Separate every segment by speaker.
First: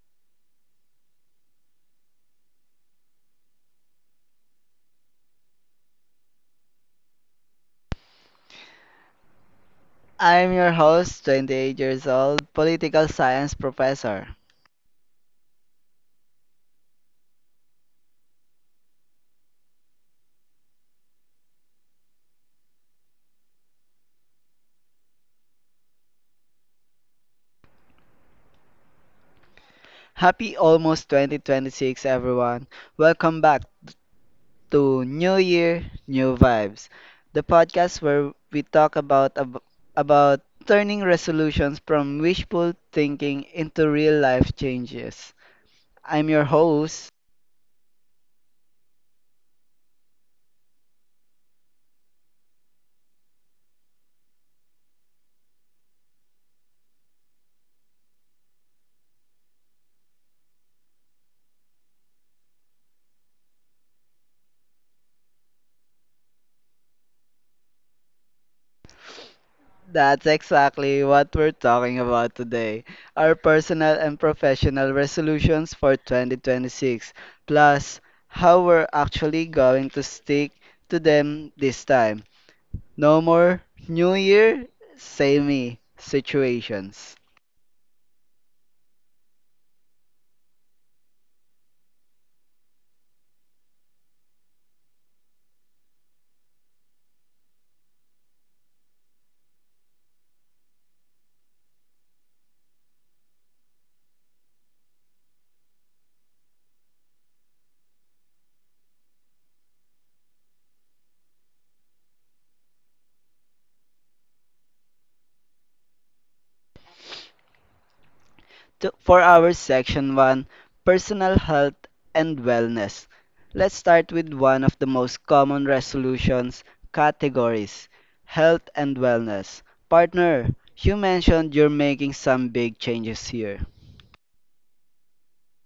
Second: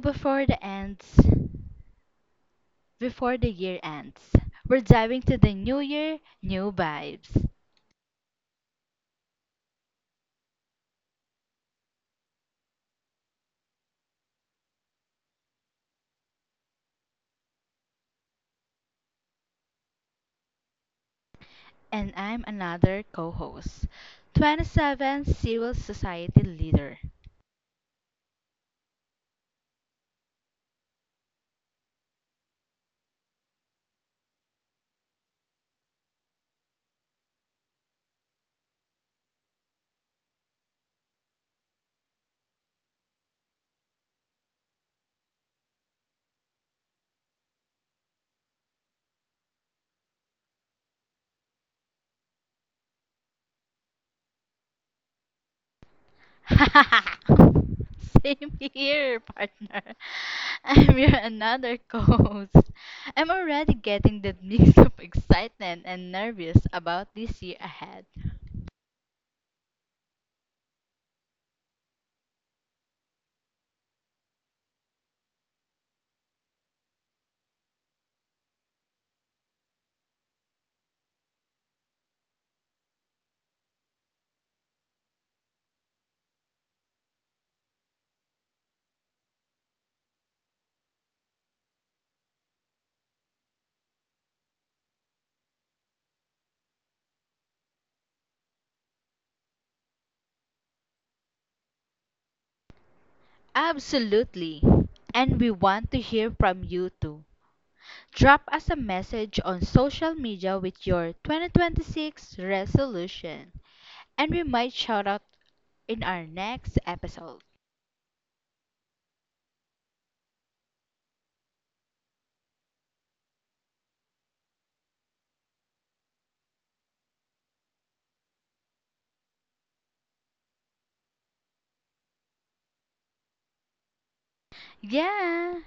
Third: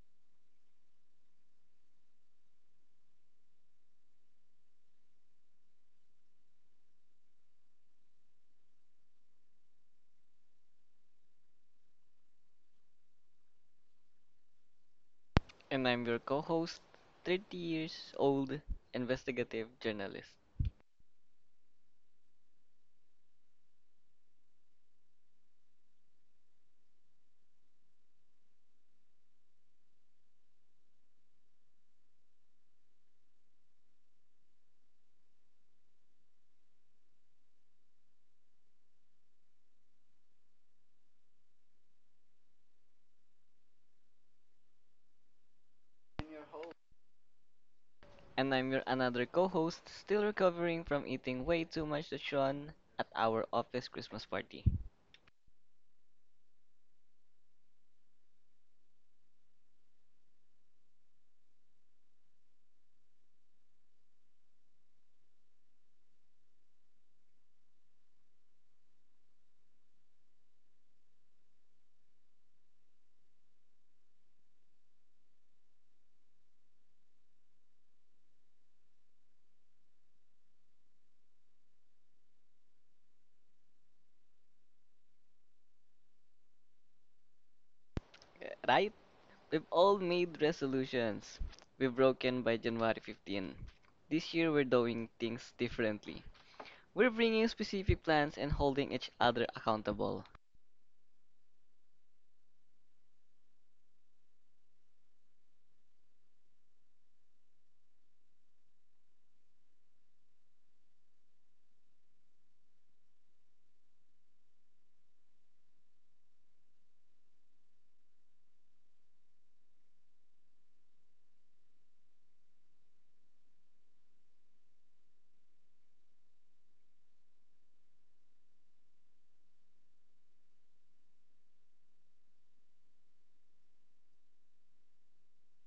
Speaker 1: before the ends, before the year ends, we're diving to the new year, new vibes.
Speaker 2: I'm your host, 28 years old, political science professor.
Speaker 3: And I'm your co host, 30 years old investigative journalist.
Speaker 1: And I'm another co-host, 27 civil society leader.
Speaker 2: Happy almost 2026, everyone. Welcome back to New Year, New Vibes, the podcast where we talk about turning resolutions from wishful thinking into real life changes. I'm your host.
Speaker 3: And I'm your another co host, still recovering from eating way too much lechon at our office Christmas party.
Speaker 1: Same here, partner. I'm your another co-host. I'm already getting that mix of excitement and nervous about this year ahead.
Speaker 2: That's exactly what we're talking about today. Our personal and professional resolutions for 2026, plus how we're actually going to stick to them this time. No more New Year, same me situations.
Speaker 3: Right? We've all made resolutions. We've broken by January 15. This year we're doing things differently. We're bringing specific plans and holding each other accountable.
Speaker 1: Absolutely. And we want to hear from you too. Drop us a message on social media with your 2026 resolution, and we might shout out in our next episode.
Speaker 2: For our section 1, personal health and wellness. Let's start with one of the most common resolutions categories, health and wellness. Partner, you mentioned you're making some big changes here.
Speaker 1: Yeah,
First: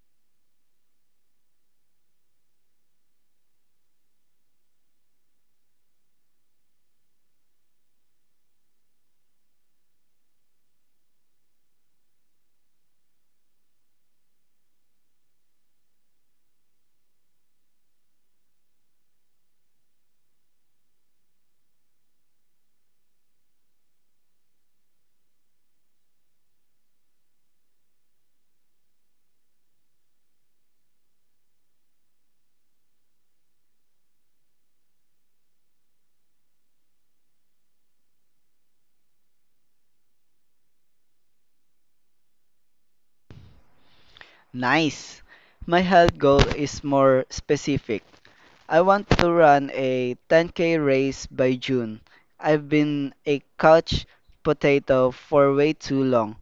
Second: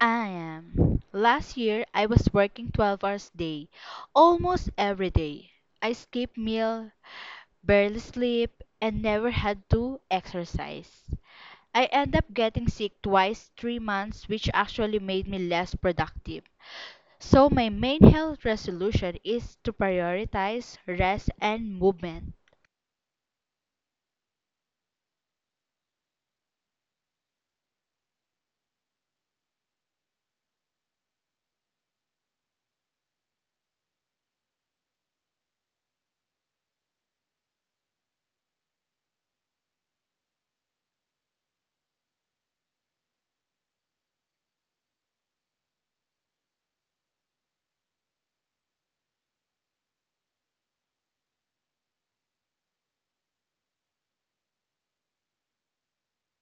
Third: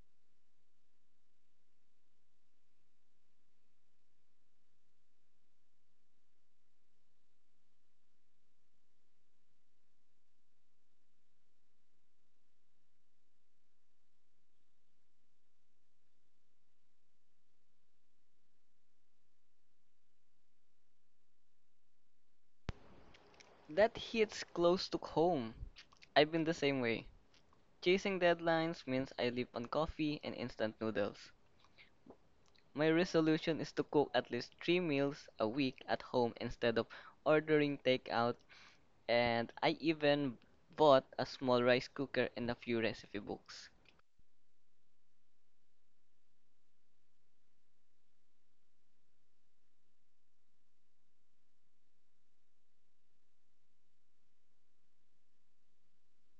Speaker 1: I am. Last year, I was working 12 hours a day, almost every day. I skipped meal, barely sleep, and never had to exercise. I ended up getting sick twice 3 months which actually made me less productive. So, my main health resolution is to prioritize rest and movement.
Speaker 3: That hits close to home. I've been the same way. Chasing deadlines means I live on coffee and instant noodles. My resolution is to cook at least three meals a week at home instead of ordering takeout, and I even bought a small rice cooker and a few recipe books.
Speaker 2: Nice! My health goal is more specific. I want to run a 10k race by June. I've been a couch potato for way too long.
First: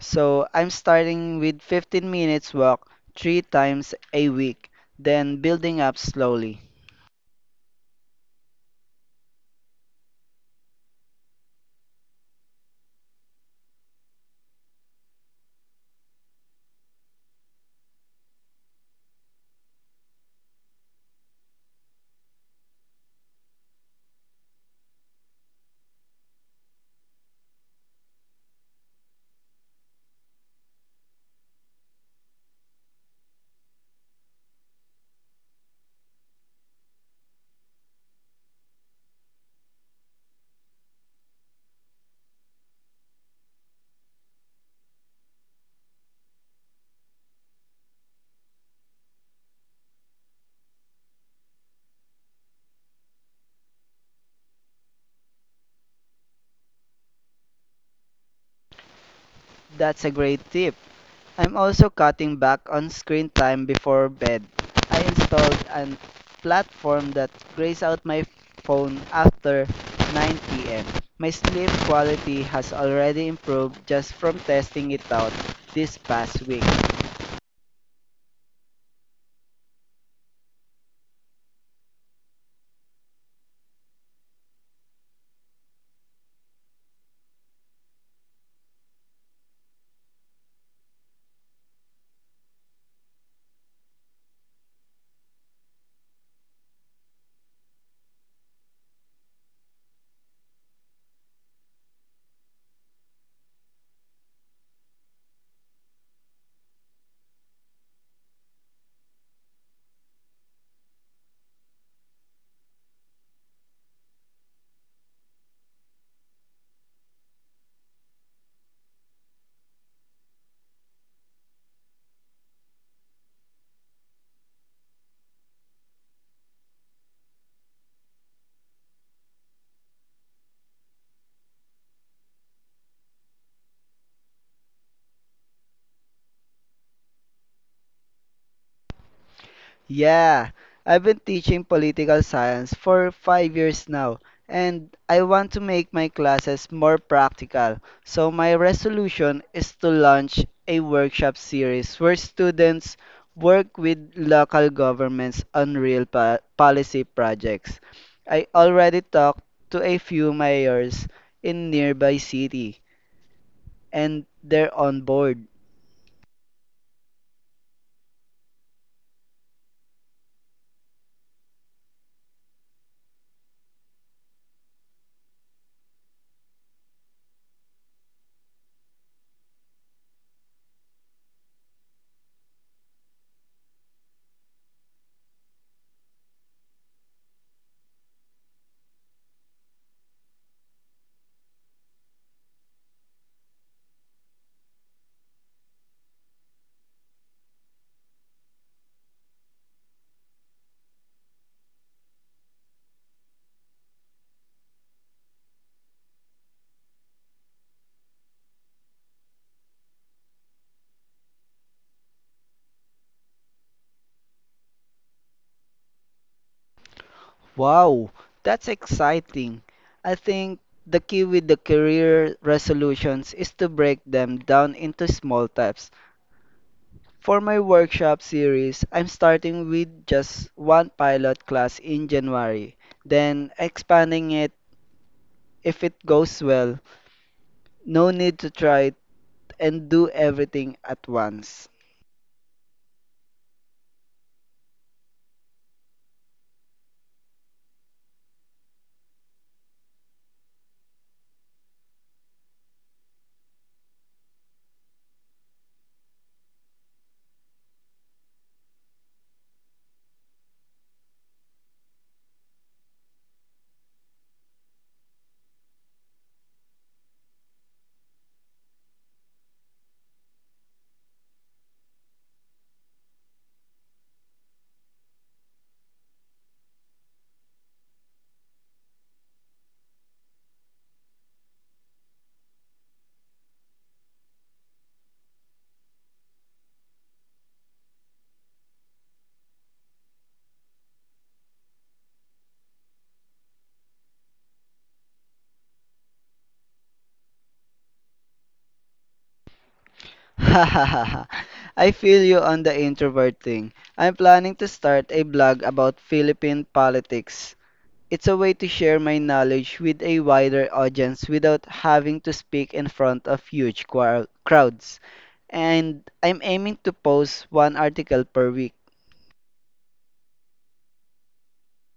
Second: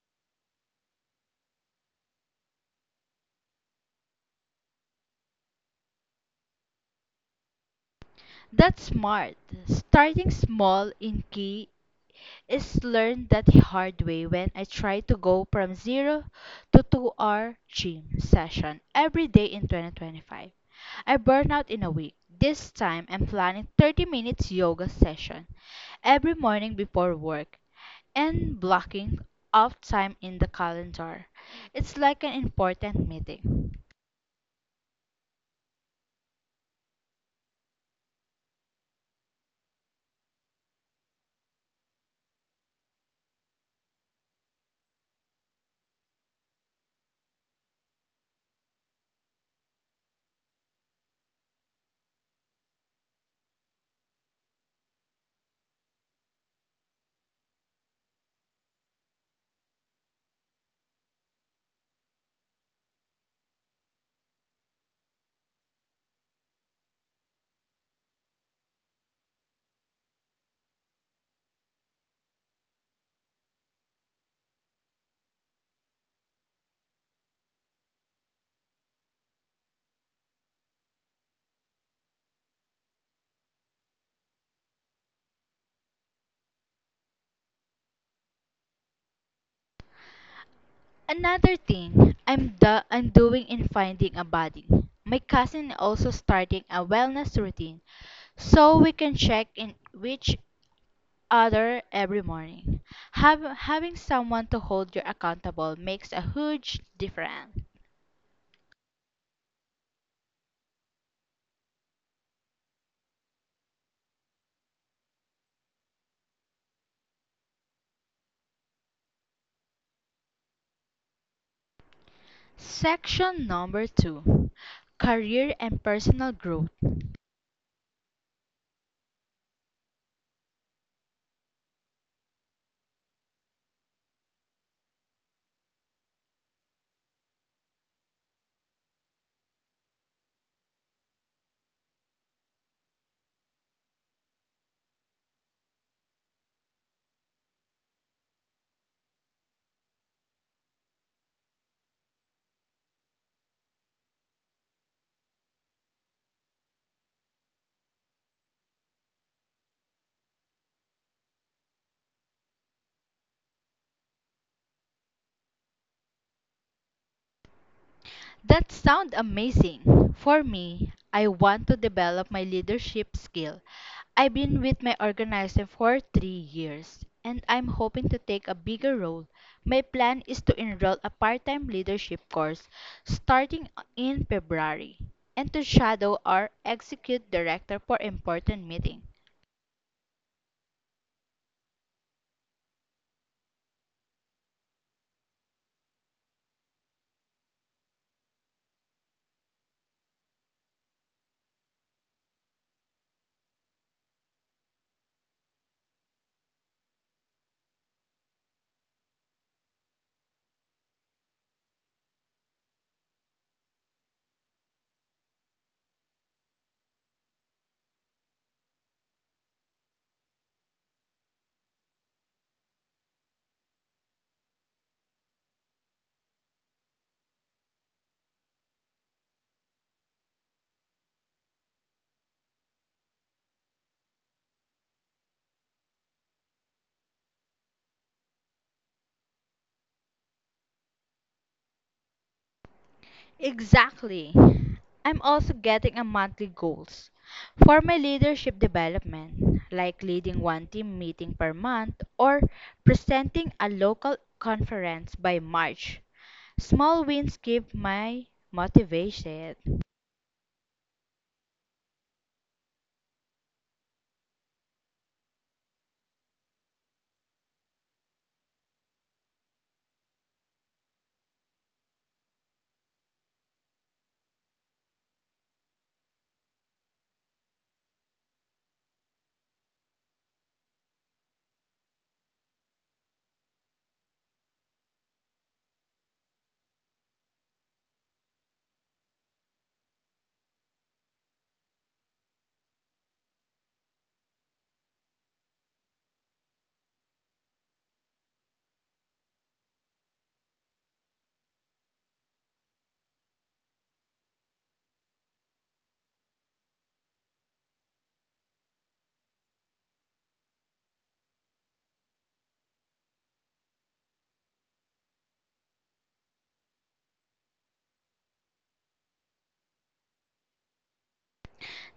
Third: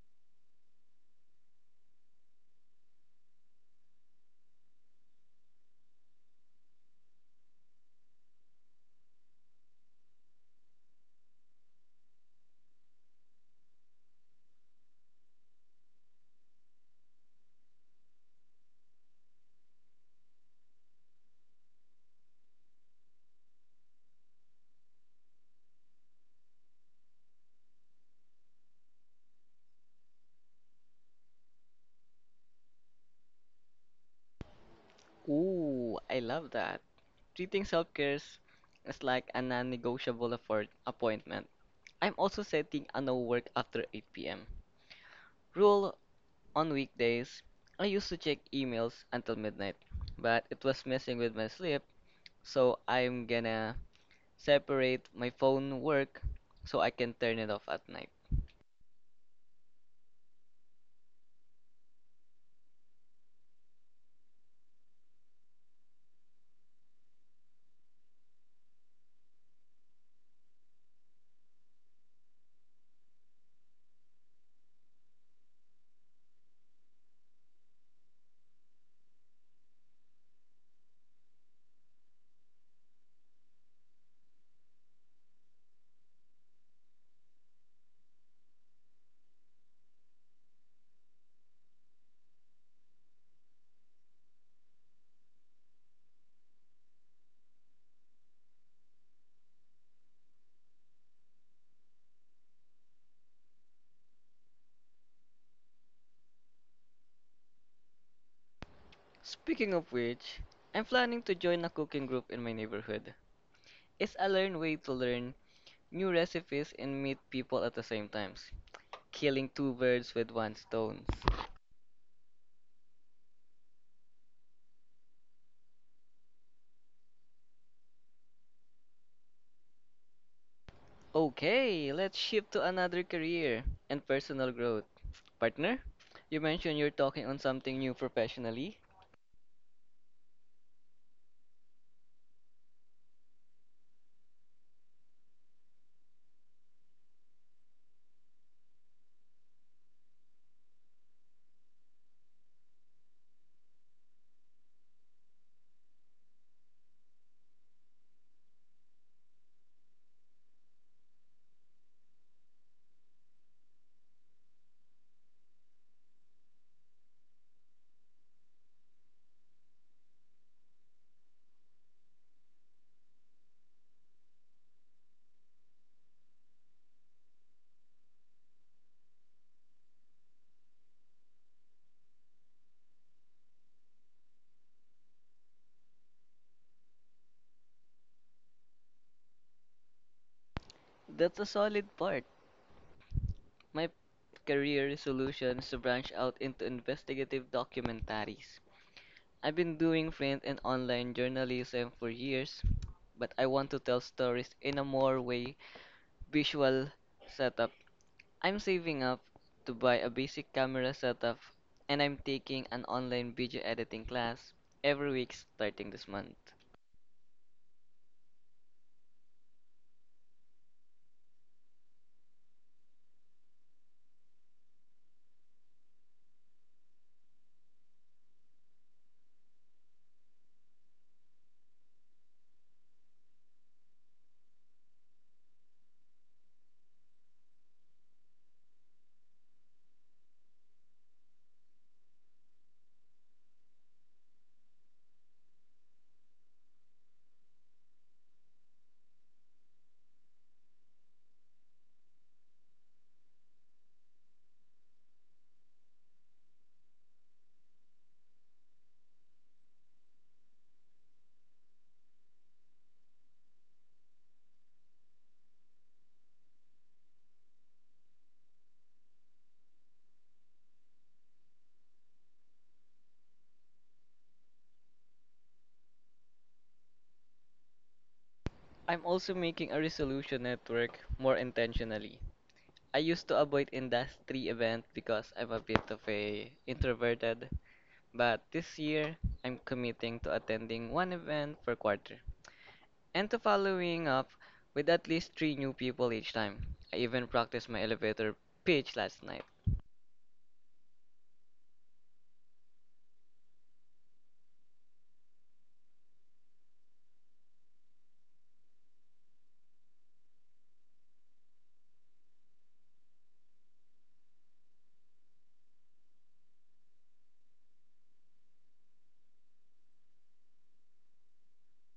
Speaker 2: So I'm starting with 15 minutes walk three times a week, then building up slowly.
Speaker 1: That's smart. Starting small in key is learned that the hard way when I tried to go from 0 to 2 hour gym session every day in 2025. I burned out in a week. This time I'm planning 30 minutes yoga session every morning before work and blocking off time in the calendar. It's like an important meeting.
Speaker 3: Ooh, I love that. Treating self care is like a non negotiable appointment. I'm also setting a no work after 8 p.m. rule on weekdays. I used to check emails until midnight, but it was messing with my sleep, so I'm gonna separate my phone work so I can turn it off at night.
Speaker 2: That's a great tip. I'm also cutting back on screen time before bed. I installed a platform that grays out my phone after 9 p.m. My sleep quality has already improved just from testing it out this past week.
Speaker 1: Another thing I'm doing in finding a body. My cousin also starting a wellness routine so we can check in each other every morning. Having someone to hold you accountable makes a huge difference.
Speaker 3: Speaking of which, I'm planning to join a cooking group in my neighborhood. It's a learn way to learn new recipes and meet people at the same times, killing two birds with one stone.
Speaker 1: Section number 2. Career and personal growth.
Speaker 3: Okay, let's shift to another career and personal growth. Partner, you mentioned you're talking on something new professionally.
Speaker 2: Yeah, I've been teaching political science for 5 years now, and I want to make my classes more practical. So, my resolution is to launch a workshop series where students work with local governments on policy projects. I already talked to a few mayors in nearby city, and they're on board.
Speaker 1: That sounds amazing. For me, I want to develop my leadership skill. I've been with my organizer for 3 years, and I'm hoping to take a bigger role. My plan is to enroll a part time leadership course starting in February and to shadow our execute director for important meetings.
Speaker 3: That's a solid part. My career resolution is to branch out into investigative documentaries. I've been doing print and online journalism for years, but I want to tell stories in a more way visual setup. I'm saving up to buy a basic camera setup, and I'm taking an online video editing class every week starting this month.
Speaker 2: Wow, that's exciting. I think the key with the career resolutions is to break them down into small steps. For my workshop series, I'm starting with just one pilot class in January, then expanding it if it goes well. No need to try it and do everything at once.
Speaker 1: Exactly. I'm also getting a monthly goals for my leadership development, like leading one team meeting per month or presenting a local conference by March. Small wins give my motivation.
Speaker 3: I'm also making a resolution network more intentionally. I used to avoid industry events because I'm a bit of a introverted, but this year I'm committing to attending one event per quarter and to following up with at least three new people each time. I even practiced my elevator pitch last night.
Speaker 2: I feel you on the introvert thing. I'm planning to start a blog about Philippine politics. It's a way to share my knowledge with a wider audience without having to speak in front of crowds. And I'm aiming to post one article per week.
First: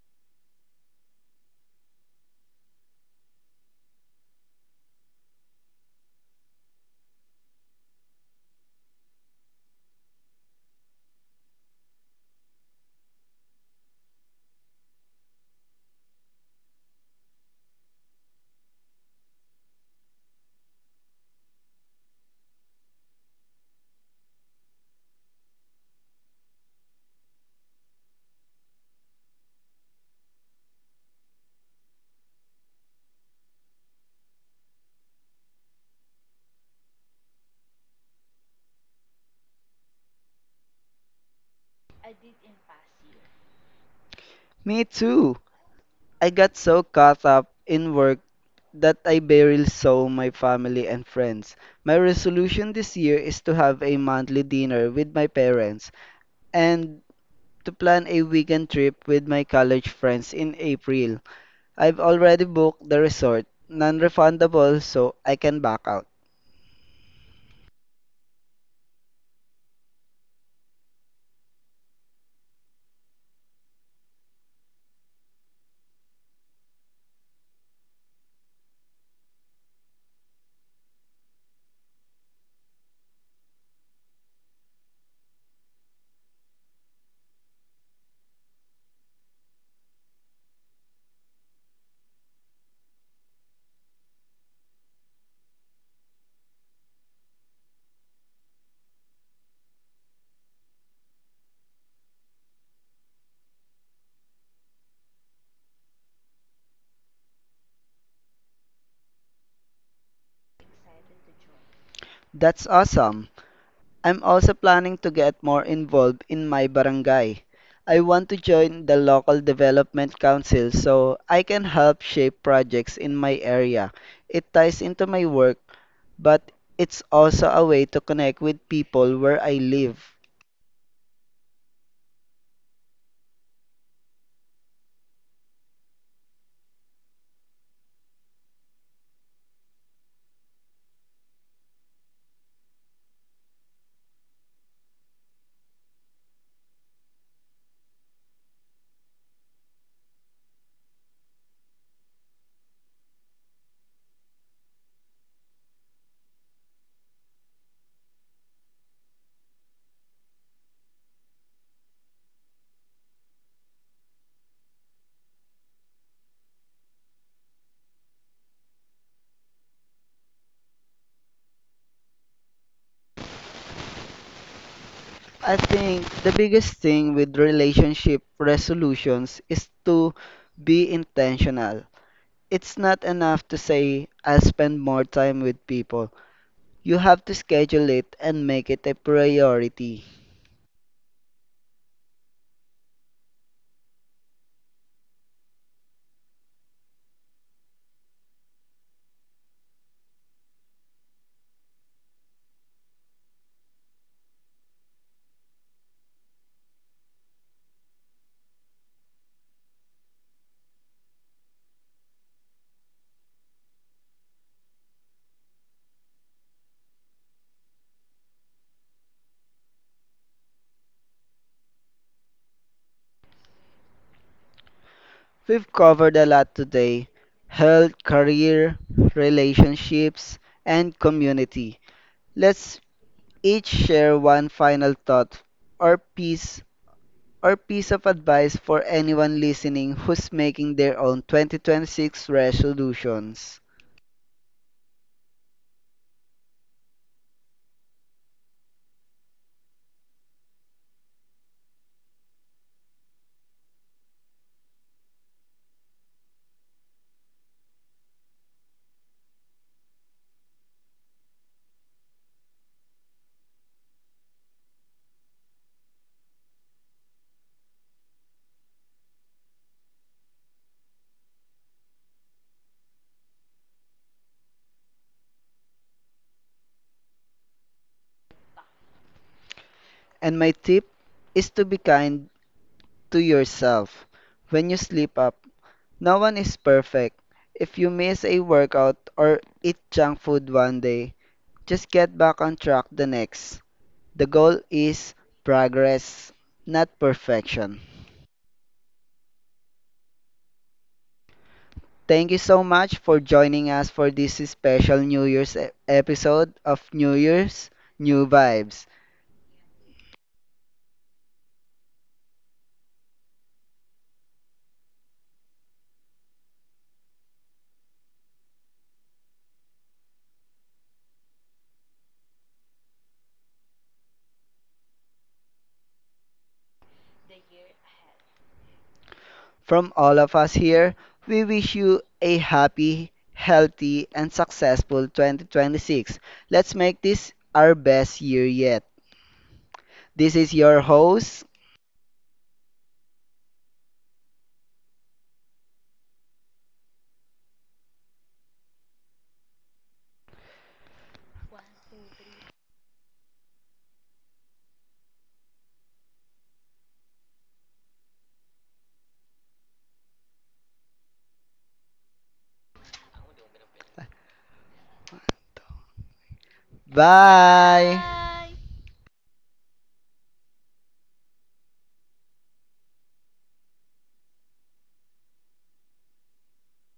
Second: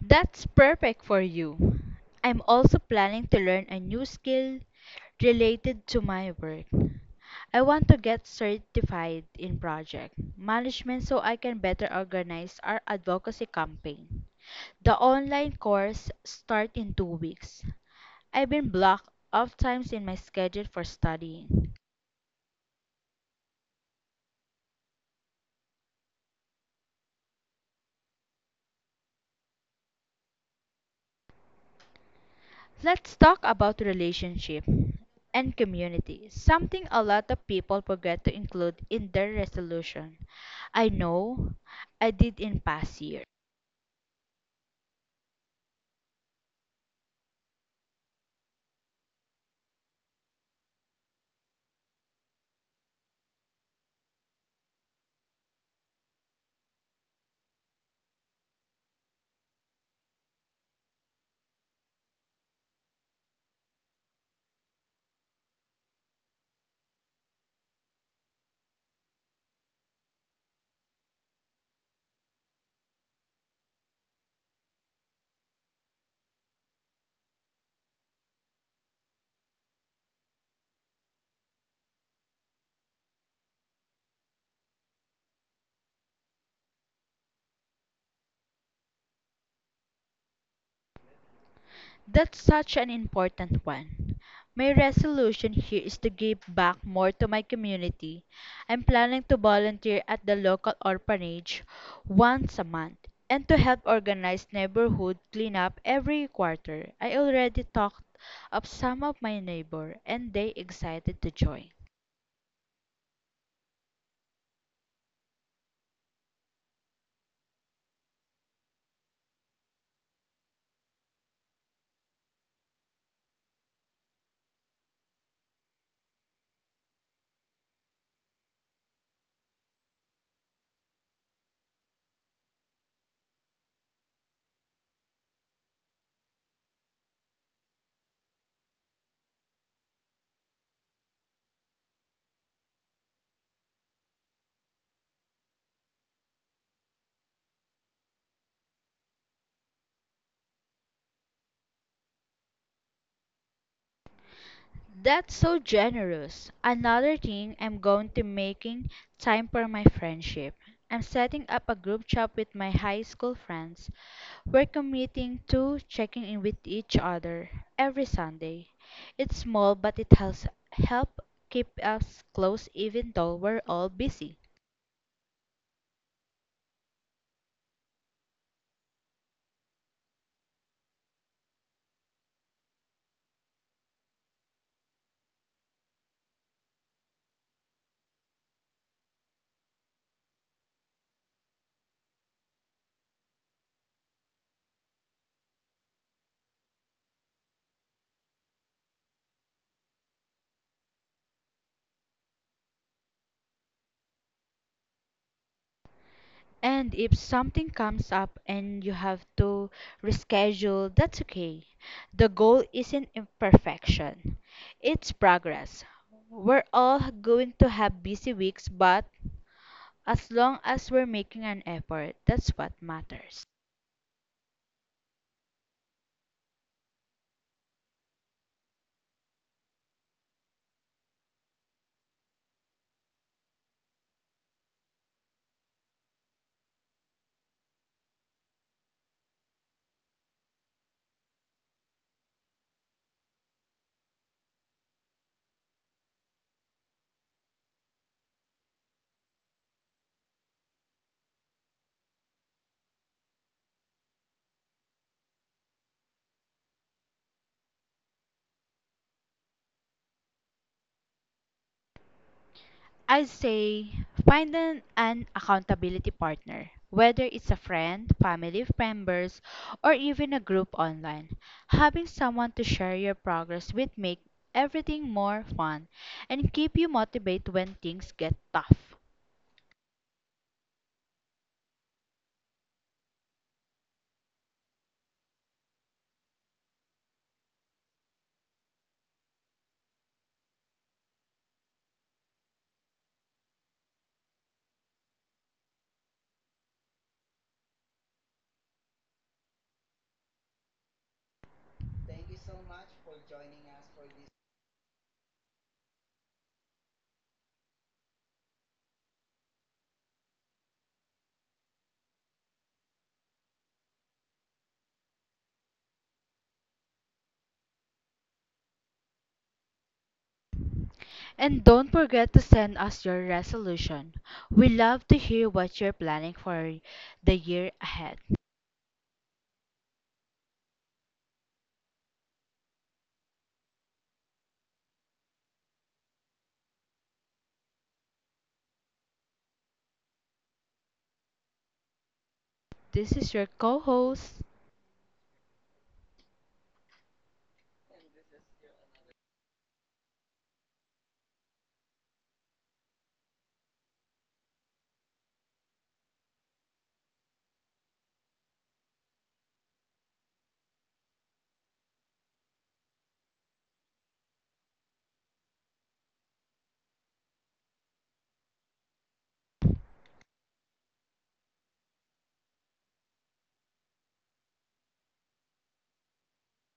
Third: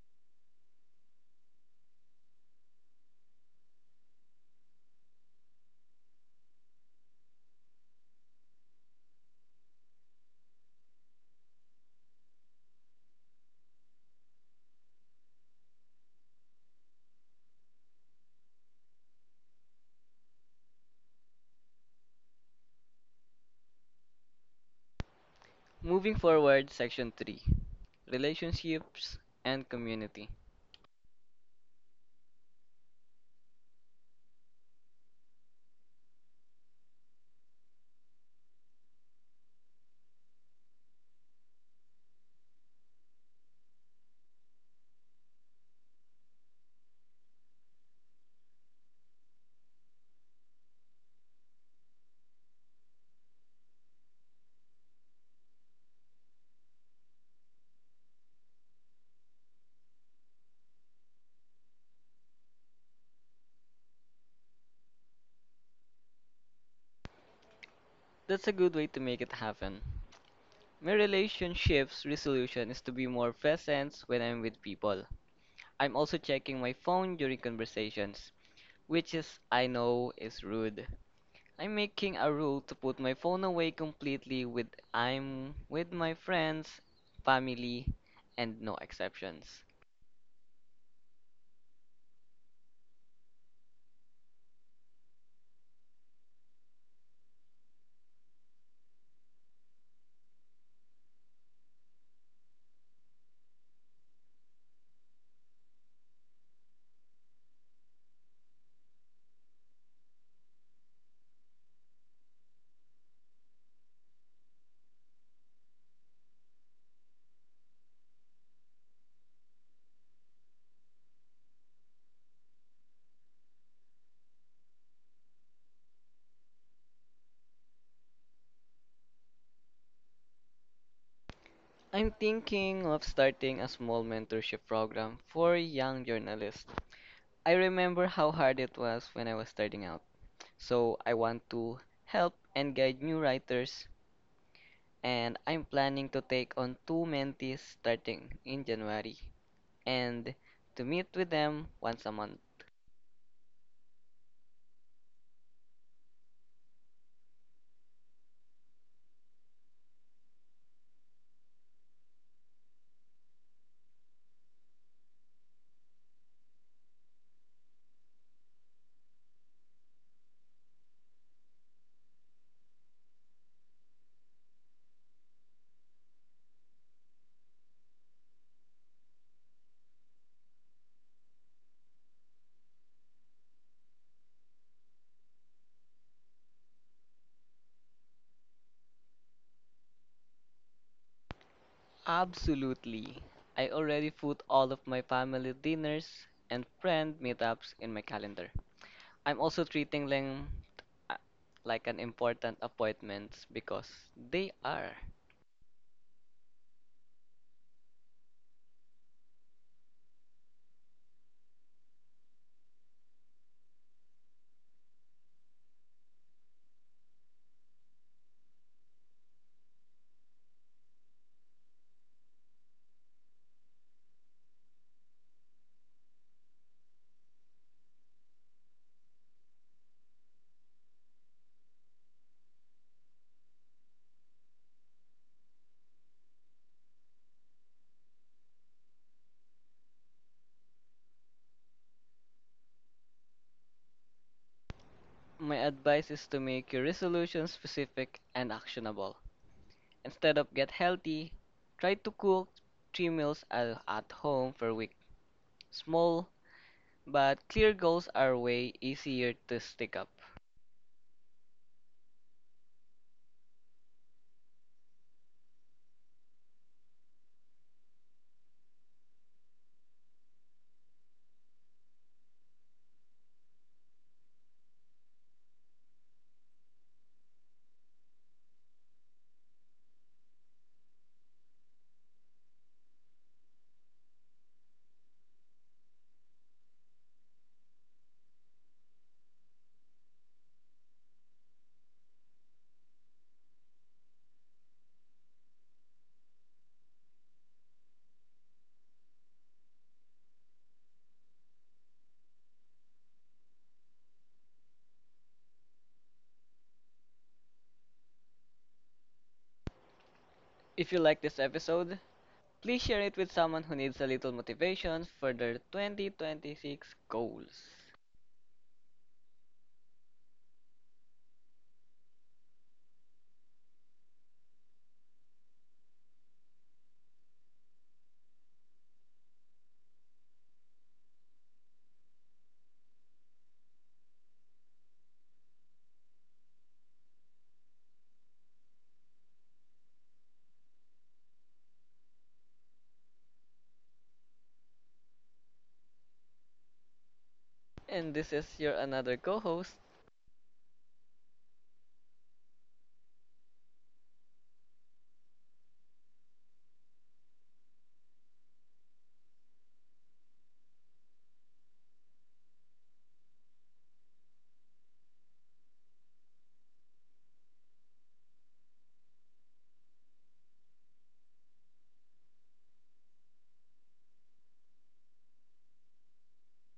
Speaker 1: That's perfect for you. I'm also planning to learn a new skill related to my work. I want to get certified in project management so I can better organize our advocacy campaign. The online course starts in 2 weeks. I've been blocked off times in my schedule for studying.
Speaker 3: Moving forward, section 3, relationships and community.
Speaker 1: Let's talk about relationship and community, something a lot of people forget to include in their resolution. I know I did in past years.
Speaker 2: Me too! I got so caught up in work that I barely saw my family and friends. My resolution this year is to have a monthly dinner with my parents and to plan a weekend trip with my college friends in April. I've already booked the resort, non-refundable, so I can back out.
Speaker 3: That's a good way to make it happen. My relationships resolution is to be more present when I'm with people. I'm also checking my phone during conversations, which is I know is rude. I'm making a rule to put my phone away completely with I'm with my friends, family, and no exceptions.
Speaker 1: That's such an important one. My resolution here is to give back more to my community. I'm planning to volunteer at the local orphanage once a month and to help organize neighborhood cleanup every quarter. I already talked up some of my neighbor and they excited to join.
Speaker 2: That's awesome. I'm also planning to get more involved in my barangay. I want to join the local development council so I can help shape projects in my area. It ties into my work, but it's also a way to connect with people where I live.
Speaker 3: I'm thinking of starting a small mentorship program for young journalists. I remember how hard it was when I was starting out. So I want to help and guide new writers, and I'm planning to take on two mentees starting in January and to meet with them once a month.
Speaker 1: That's so generous. Another thing I'm going to making time for my friendship. I'm setting up a group chat with my high school friends. We're committing to checking in with each other every Sunday. It's small, but it has helped keep us close even though we're all busy.
Speaker 2: I think the biggest thing with relationship resolutions is to be intentional. It's not enough to say, I'll spend more time with people. You have to schedule it and make it a priority.
Speaker 3: Absolutely. I already put all of my family dinners and friend meetups in my calendar. I'm also treating them uh, like an important appointments because they are.
Speaker 1: And if something comes up and you have to reschedule, that's okay. The goal isn't imperfection, it's progress. We're all going to have busy weeks, but as long as we're making an effort, that's what matters.
Speaker 2: We've covered a lot today: health, career, relationships, and community. Let's each share one final thought or piece or piece of advice for anyone listening who's making their own 2026 resolutions.
Speaker 3: My advice is to make your resolution specific and actionable. Instead of get healthy, try to cook three meals at home per week. Small but clear goals are way easier to stick up.
Speaker 1: I'd say find an accountability partner, whether it's a friend, family members, or even a group online. Having someone to share your progress with make everything more fun and keep you motivated when things get tough.
Speaker 2: And my tip is to be kind to yourself when you sleep up. No one is perfect. If you miss a workout or eat junk food one day, just get back on track the next. The goal is progress, not perfection. Thank you so much for joining us for this special episode of New Year's New Vibes.
Speaker 3: If you like this episode, please share it with someone who needs a little motivation for their 2026 goals.
Speaker 1: And don't forget to send us your resolution. We love to hear what you're planning for the year ahead.
Speaker 2: From all of us here, we wish you a happy, healthy, and successful 2026. Let's make this our best year yet. This is your host.
Speaker 1: This is your co-host.
Speaker 3: And this is your another co-host,
Speaker 2: Bye.